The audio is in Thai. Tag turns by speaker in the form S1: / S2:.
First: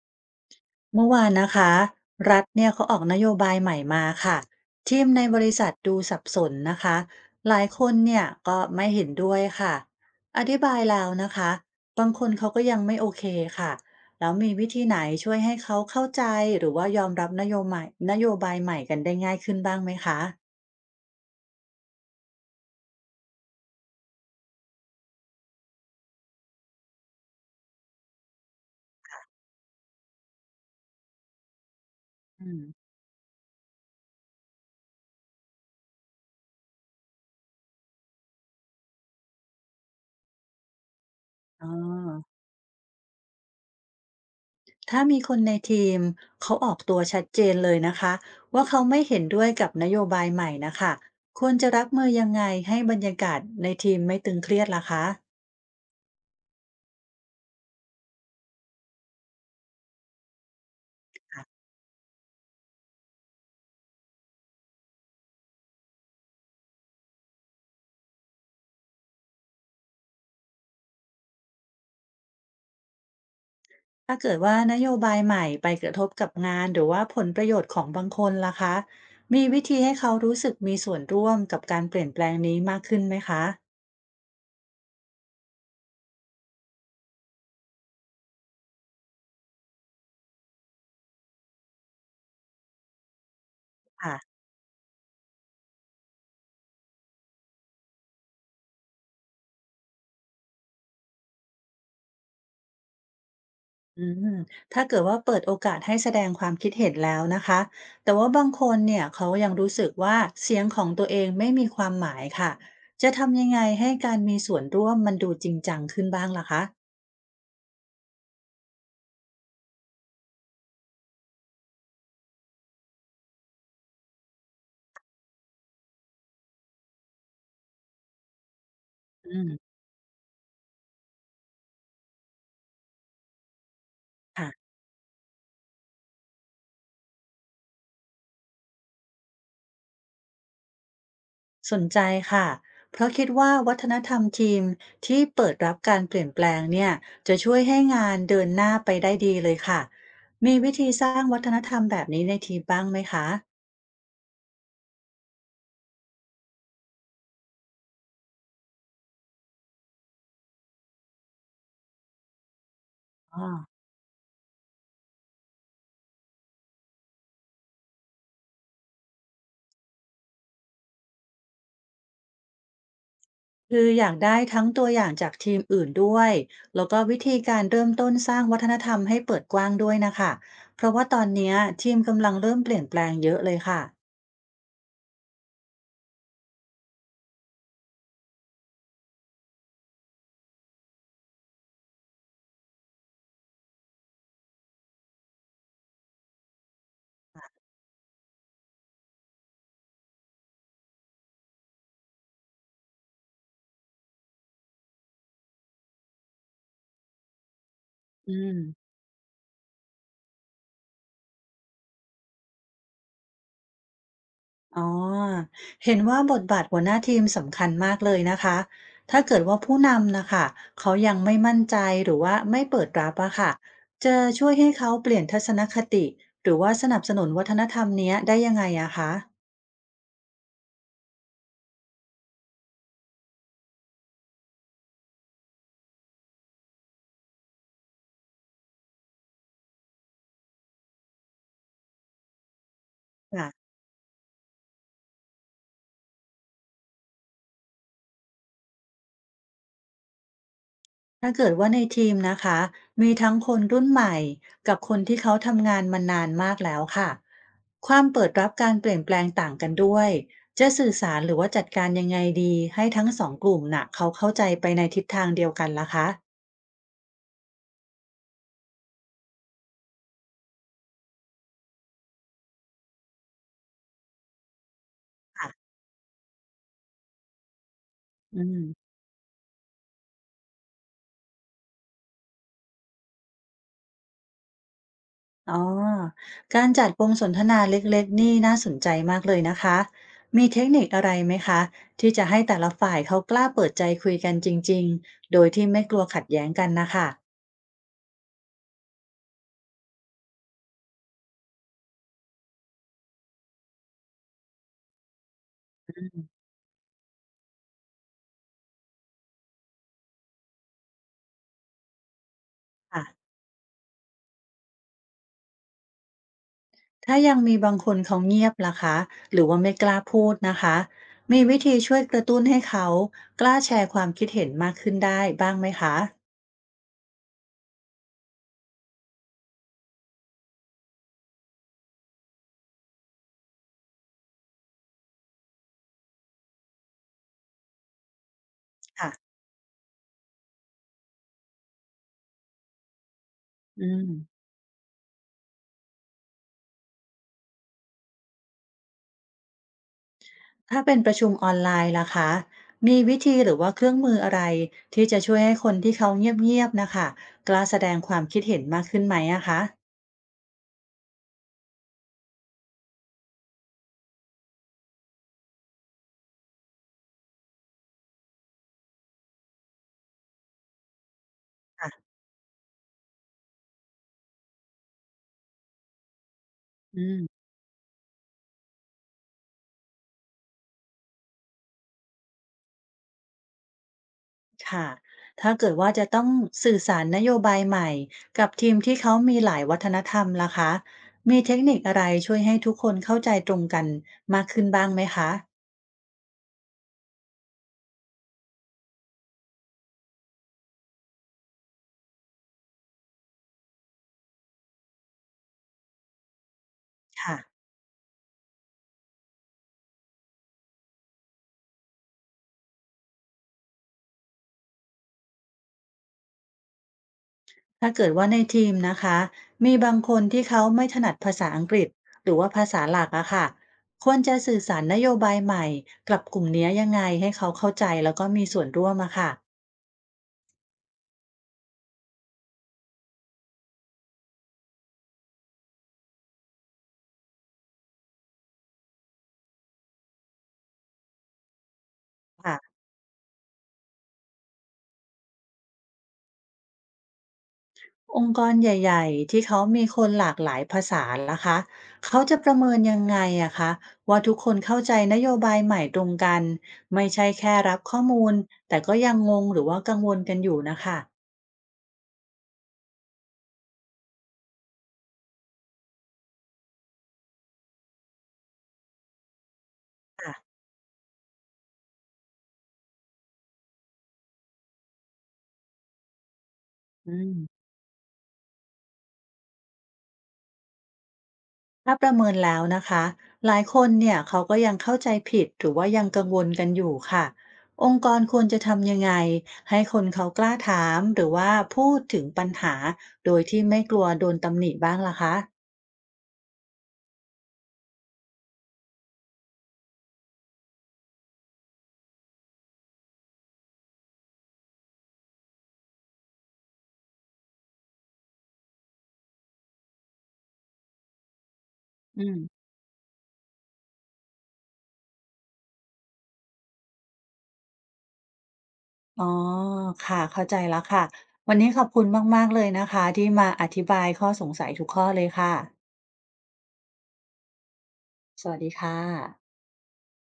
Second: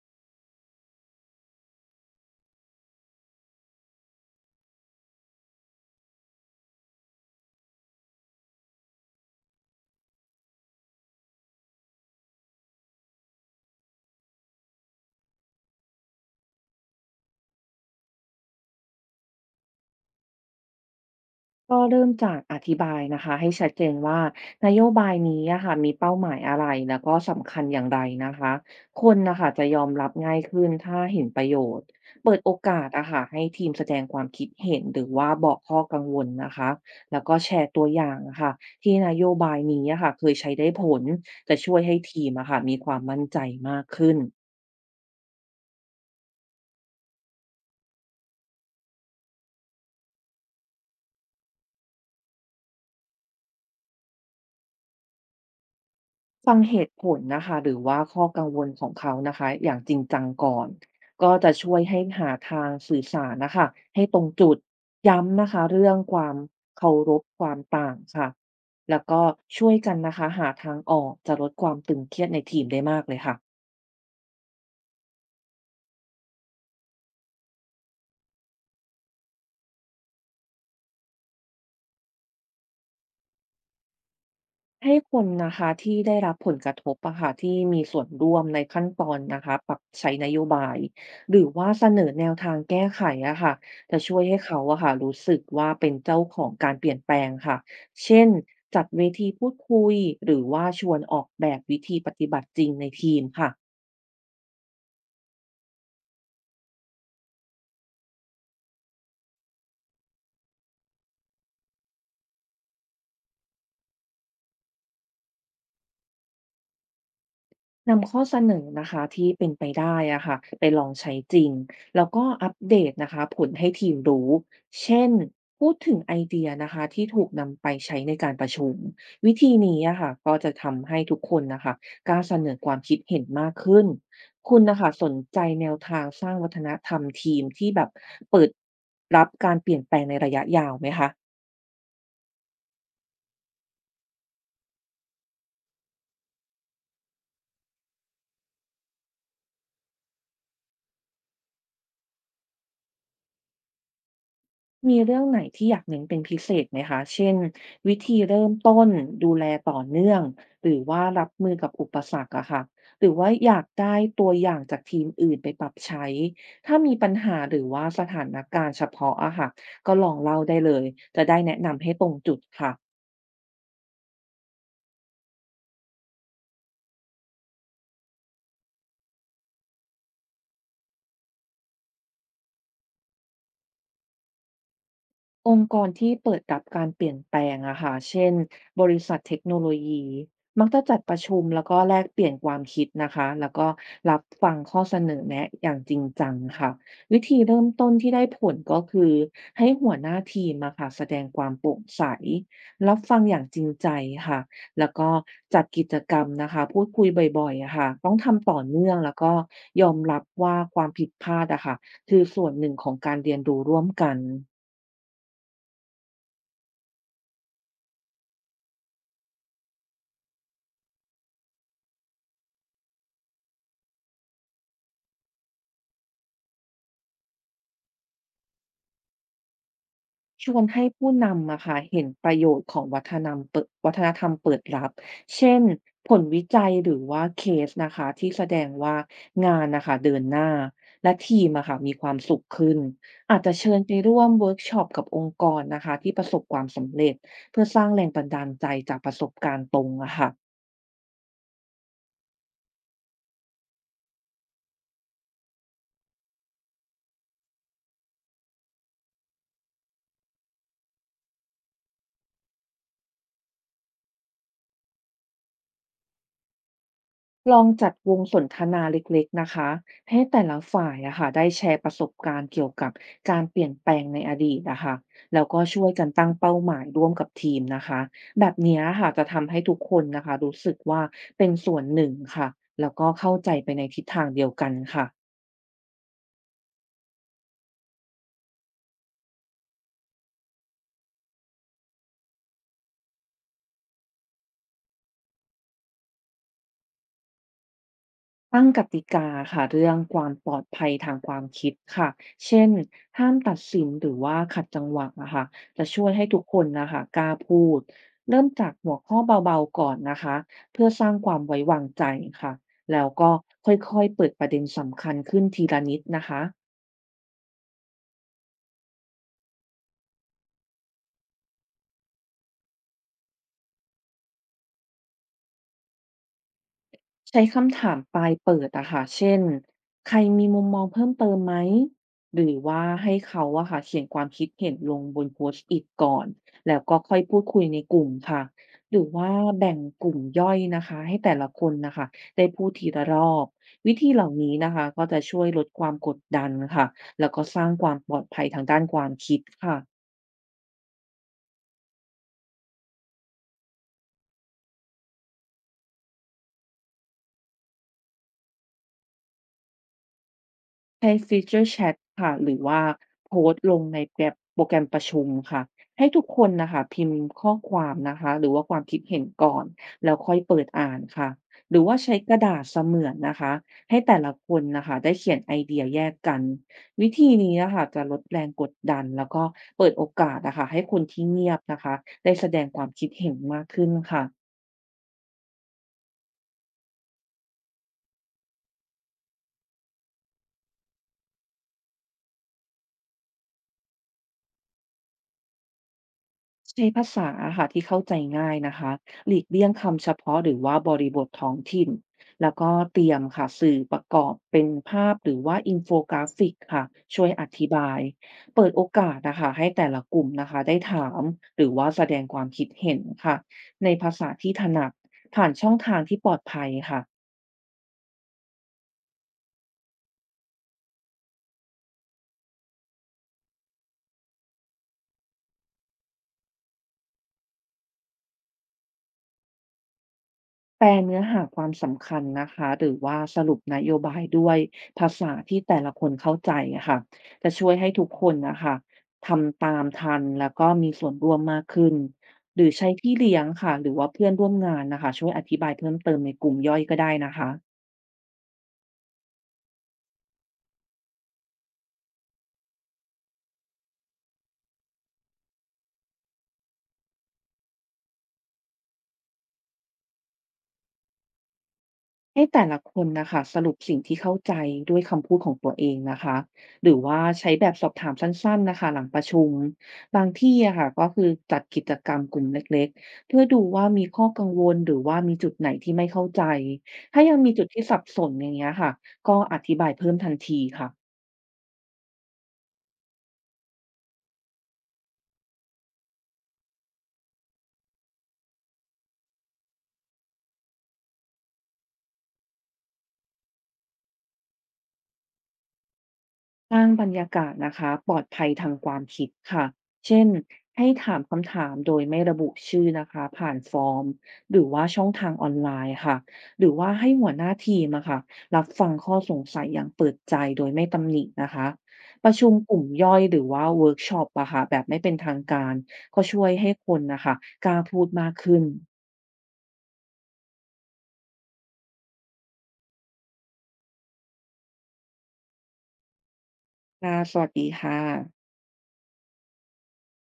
S1: เมื่อวานนะคะรัฐเนี่ยเขาออกนโยบายใหม่มาค่ะทีมในบริษัทดูสับสนนะคะหลายคนเนี่ยก็ไม่เห็นด้วยค่ะอธิบายแล้วนะคะบางคนเขาก็ยังไม่โอเคค่ะแล้วมีวิธีไหนช่วยให้เขาเข้าใจหรือว่ายอมรับนโยบายใหม่กันได้ง่ายขึ้นบ้างไหมคะ
S2: ก็เริ่มจากอธิบายนะคะให้ชัดเจนว่านโยบายนี้อะค่ะมีเป้าหมายอะไรแล้วก็สำคัญอย่างไรนะคะคนนะคะจะยอมรับง่ายขึ้นถ้าเห็นประโยชน์เปิด
S1: อื
S2: โอ
S1: ม
S2: กาสอะค่ะให้ทีมแสดงความคิดเห็นหรือว่าบอกข้อกังวลนะคะแล้วก็แชร์ตัวอย่างอะค่ะที่นโยบายนี้อะค่ะเคยใช้ได้ผลจะ
S1: อ๋อ
S2: ช่วยให้ทีมอะค่ะมีความมั่นใจมากขึ้น
S1: ถ้ามีคนในทีมเขาออกตัวชัดเจนเลยนะคะว่าเขาไม่เห็นด้วยกับนโยบายใหม่นะคะควรจะรับมือยังไงให้บรรยากาศในทีมไม่ตึงเครียดล่ะคะ
S2: ฟังเหตุผลนะคะหรือว่าข้อกังวลของเขานะคะอย่างจริงจังก่อนก็จะช่วยให้หาทางสื่อสารนะคะให้ตรงจุดย้ำนะคะเรื่องความเคารพความต่างค่ะแล้วก็ช่วยกันนะคะหาทางออกจะลดความตึงเครียดในทีมได้มากเลยค่ะ
S1: ถ้าเกิดว่านโยบายใหม่ไปกระทบกับงานหรือว่าผลประโยชน์ของบางคนล่ะคะมีวิธีให้เขารู้สึกมีส่วนร่วมกับการเปลี่ยนแปลงนี้มากขึ้นไหมคะ
S2: ให้คนนะคะที่ได้รับผลกระทบอะค่ะที่มีส่วนร่วมในขั้นตอนนะคะปรับใช้นโยบายหรือว่าเสนอแนวทางแก้ไขอะค่ะจะ
S1: ่ะ
S2: ช่วยให้เขาอะค่ะรู้สึกว่าเป็นเจ้าของการเปลี่ยนแปลงค่ะเช่นจัดเวทีพูดคุยหรือว่าชวนออกแบบวิธีปฏิบัติจริงในทีมค่ะ
S1: อืมถ้าเกิดว่าเปิดโอกาสให้แสดงความคิดเห็นแล้วนะคะแต่ว่าบางคนเนี่ยเขายังรู้สึกว่าเสียงของตัวเองไม่มีความหมายค่ะจะทำยังไงให้การมีส่วนร่วมมันดูจริงจังขึ้นบ้างล่ะคะ
S2: นำข้อเสนอนะคะที่เป็นไปได้อะค่ะไปลองใช้จริงแล้วก็อัปเดตนะคะผลให้ทีมรู้เช่นพูดถึงไอเดียนะคะที่ถูกนำไปใช้ในการประชุมวิ
S1: อื
S2: ธี
S1: ม
S2: นี้อะค่ะก็จะทำให้ทุกคนนะคะกล้าเสนอความคิดเห็นมากขึ้น
S1: ค่ะ
S2: คุณนะคะสนใจแนวทางสร้างวัฒนธรรมทีมที่แบบเปิดรับการเปลี่ยนแปลงในระยะยาวไหมคะ
S1: สนใจค่ะเพราะคิดว่าวัฒนธรรมทีมที่เปิดรับการเปลี่ยนแปลงเนี่ยจะช่วยให้งานเดินหน้าไปได้ดีเลยค่ะมีวิธีสร้างวัฒนธรรมแบบนี้ในทีมบ้างไหมคะ
S2: มีเรื่องไหนที่อยากเน้นเป็นพิเศษไหมคะ เช่นวิธีเริ่มต้นดูแลต่อเนื่อง หรือว่ารับมือกับอุปสรรคอะค่ะหรือว่า
S1: อ๋อ
S2: อยากได้ตัวอย่างจากทีมอื่นไปปรับใช้ ถ้ามีปัญหาหรือว่าสถานการณ์เฉพาะอะค่ะก็ลองเล่าได้เลยจะได้แนะนำให้ตรงจุดค่ะ
S1: คืออยากได้ทั้งตัวอย่างจากทีมอื่นด้วยแล้วก็วิธีการเริ่มต้นสร้างวัฒนธรรมให้เปิดกว้างด้วยนะคะเพราะว่าตอนเนี้ยทีมกำลังเริ่มเปลี่ยนแปลงเยอะเลยค่ะ
S2: องค์กรที่เปิดรับการเปลี่ยนแปลงอะค่ะ เช่นบริษัทเทคโนโลยี มักจะจัดประชุมแล้วก็แลกเปลี่ยนความคิดนะคะแล้วก็รับฟังข้อเสนอแนะอย่างจริงจังค่ะวิธีเริ่มต้นที่ได้ผลก็คือให้หัวหน้าทีมอะค่ะแสดงความโปร่งใส รับฟังอย่างจริงใจค่ะแล้วก็จัดกิจกรรมนะคะพูดคุยบ่อยๆอะค่ะต้อง
S1: อื
S2: ทำต่
S1: ม
S2: อเนื่องแล้วก็ยอมรับว่าความผิดพลาดอะค่ะคือส่วนหนึ่งของการเรียนรู้ร่วมกัน
S1: อ๋อเห็นว่าบทบาทหัวหน้าทีมสำคัญมากเลยนะคะถ้าเกิดว่าผู้นำนะคะเขายังไม่มั่นใจหรือว่าไม่เปิดรับอะค่ะจะช่วยให้เขาเปลี่ยนทัศนคติหรือว่าสนับสนุนวัฒนธรรมเนี้ยได้ยังไงอะคะ
S2: ชวนให้ผู้นำอะค่ะเห็นประโยชน์ของวัฒนธรรมเปิดวัฒนธรรมเปิดรับ เช่นผลวิจัยหรือว่าเคสนะคะที่แสดงว่างานนะคะเดินหน้าและทีมอะค่ะมีความสุขขึ้นอาจจะ
S1: ค่ะ
S2: เชิญไปร่วมเวิร์กช็อปกับองค์กรนะคะที่ประสบความสำเร็จเพื่อสร้างแรงบันดาลใจจากประสบการณ์ตรงอะค่ะ
S1: ถ้าเกิดว่าในทีมนะคะมีทั้งคนรุ่นใหม่กับคนที่เขาทำงานมานานมากแล้วค่ะความเปิดรับการเปลี่ยนแปลงต่างกันด้วยจะสื่อสารหรือว่าจัดการยังไงดีให้ทั้งสองกลุ่มน่ะเขาเข้าใจไปในทิศทางเดียวกันล่ะคะ
S2: ลองจัดวงสนทนาเล็กๆนะคะให้แต่ละฝ่ายอะค่ะได้แชร์ประสบการณ์เกี่ยวกับการเปลี่ยนแปลงในอดีตนะคะแล้วก็
S1: ค่ะ
S2: ช่วยกันตั้งเป้าหมายร่วมกับทีมนะคะ
S1: อื
S2: แบบ
S1: ม
S2: เนี้ยค่ะจะทำให้ทุกคนนะคะรู้สึกว่าเป็นส่วนหนึ่งค่ะแล้วก็เข้าใจไปในทิศทางเดียวกันค่ะ
S1: อ๋อการจัดวงสนทนาเล็กๆนี่น่าสนใจมากเลยนะคะมีเทคนิคอะไรไหมคะที่จะให้แต่ละฝ่ายเขากล้าเปิดใจคุยกันจริงๆโดยที่ไม่กลัวขัดแย้งกันนะคะ
S2: ตั้งกติกาค่ะเรื่องความปลอดภัยทางความคิดค่ะเช่นห้ามตัดสินหรือว่าขัดจังหวะนะคะจะช่วยให้ทุกคนนะคะกล้าพูดเริ่มจากหัวข้อเบาๆก่อนนะคะเพื่อสร้างความไว้วางใจค่ะแล้
S1: ค่ะ
S2: วก็ค่อยๆเปิดประเด็นสำคัญขึ้นทีละนิดนะคะ
S1: ถ้ายังมีบางคนเขาเงียบล่ะคะหรือว่าไม่กล้าพูดนะคะมีวิธีช่วยกระตุ้นให้เขากล้าแชร์ความคิดเห็นมากขึ้นได้บ้างไหมคะ
S2: ใช้คำถามปลายเปิดอะค่ะเช่น ใครมีมุมมองเพิ่มเติมไหม หรือว่าให้เขาอะค่ะเขียนความคิดเห็นลงบน Post-it ก่อน แล้วก็ค่อยพูดคุยในกลุ่มค่ะหรือ
S1: ค่ะ
S2: ว่าแบ่งกลุ่มย่อยนะคะให้แต่ละคนนะคะได้พูดทีละรอบ
S1: อื
S2: วิ
S1: ม
S2: ธีเหล่านี้นะคะก็จะช่วยลดความกดดันค่ะแล้วก็สร้างความปลอดภัยทางด้านความคิดค่ะ
S1: ถ้าเป็นประชุมออนไลน์ล่ะคะมีวิธีหรือว่าเครื่องมืออะไรที่จะช่วยให้คนที่เขาเงียบๆนะคะกล้าแสดงความคิดเห็นมากขึ้นไหมอะคะ
S2: ใช้ Feature Chat ค่ะหรือว่าโพสต์ลงในแกร็บโปรแกรมประชุมค่ะให้ทุกคนน่ะค่ะพิมพ์ข้อความนะคะหรือว่าความคิดเห็นก่อนแล้วค่อยเปิดอ่านค่ะหรือว่า
S1: ค่ะ
S2: ใช้กระดาษเสมือนนะคะให้แต่ละคนน่ะค่ะได้เขียนไอเดียแยกกัน
S1: อื
S2: วิ
S1: ม
S2: ธีนี้อะค่ะจะลดแรงกดดันแล้วก็เปิดโอกาสอะค่ะให้คนที่เงียบนะคะได้แสดงความคิดเห็นมากขึ้นค่ะ
S1: ค่ะถ้าเกิดว่าจะต้องสื่อสารนโยบายใหม่กับทีมที่เขามีหลายวัฒนธรรมล่ะคะมีเทคนิคอะไรช่วยให้ทุกคนเข้าใจตรงกันมากขึ้นบ้างไหมคะ
S2: ใช้ภาษาอค่ะที่เข้าใจง่ายนะคะหลีกเลี่ยงคำเฉพาะหรือว่าบริบทท้องถิ่นแล้วก็เตรียมค่ะสื่อประกอบเป็นภาพหรือว่าอินโฟกราฟิกค่ะช่วย
S1: ค่ะ
S2: อธิบายเปิดโอกาสนะคะให้แต่ละกลุ่มนะคะได้ถามหรือว่าแสดงความคิดเห็นค่ะในภาษาที่ถนัดผ่านช่องทางที่ปลอดภัยค่ะ
S1: ถ้าเกิดว่าในทีมนะคะมีบางคนที่เขาไม่ถนัดภาษาอังกฤษหรือว่าภาษาหลักอะค่ะควรจะสื่อสารนโยบายใหม่กับกลุ่มเนี้ยยังไงให้เขาเข้าใจแล้วก็มีส่วนร่วมอะค่ะ
S2: แปลเนื้อหาความสำคัญนะคะ หรือว่าสรุปนโยบายด้วยภาษาที่แต่ละคนเข้าใจอะค่ะจะช่วยให้ทุกคนนะคะทำตามทันแล้วก็มีส่วนร่วมมากขึ้น หรือใช้พี่เลี้ยงค่ะ หรือว่าเพื่อนร่วมงานนะคะช่วยอธิบายเพิ่มเติมในกลุ่มย่อยก็ได้นะคะ
S1: องค์กรใหญ่ๆที่เขามีคนหลากหลายภาษาล่ะคะเขาจะประเมินยังไงอะคะว่าทุกคนเข้าใจนโยบายใหม่ตรงกันไม่ใช่แค่รับข้อมูลแต่ก็ยังงงหรือว่ากังวลกันอยู่นะคะ
S2: ให้แต่ละคนนะคะสรุปสิ่งที่เข้าใจด้วยคำพูดของตัวเองนะคะหรือว่าใช้แบบสอบถามสั้นๆนะคะหลังประชุมบาง
S1: ค่ะ
S2: ที่อะค่ะก็คือจัดกิจกรรมกลุ่มเล็กๆเพื่อดูว่ามีข้อกังวลหรือว่ามีจุดไหนที่ไม่เข้าใจ
S1: อื
S2: ถ้ายังมี
S1: ม
S2: จุดที่สับสนอย่างเงี้ยค่ะก็อธิบายเพิ่มทันทีค่ะ
S1: ถ้าประเมินแล้วนะคะหลายคนเนี่ยเขาก็ยังเข้าใจผิดหรือว่ายังกังวลกันอยู่ค่ะองค์กรควรจะทำยังไงให้คนเขากล้าถามหรือว่าพูดถึงปัญหาโดยที่ไม่กลัวโดนตำหนิบ้างล่ะคะ
S2: สร้างบรรยากาศนะคะปลอดภัยทางความคิดค่ะเช่นให้ถามคำถามโดยไม่ระบุชื่อนะคะผ่านฟอร์มหรือว่าช่องทางออนไลน์ค่ะหรือว่าให้หัวหน้าทีมอะค่ะรับฟังข้อสงสัยอย่างเปิดใจโดยไม่ตำหนินะคะ
S1: อื
S2: ประชุม
S1: ม
S2: กลุ่มย่อยหรือว่าเวิร์กช็อปอะค่ะแบบไม่เป็นทางการก็ช่วยให้คนนะคะกล้าพูดมากขึ้น
S1: อ๋อค่ะเข้าใจแล้วค่ะวันนี้ขอบคุณมากๆเลยนะคะที่มาอธิบายข้อสงสัยทุกข้อเลยค่ะ
S2: ค่ะสวัสดีค่ะ
S1: สวัสดีค่ะ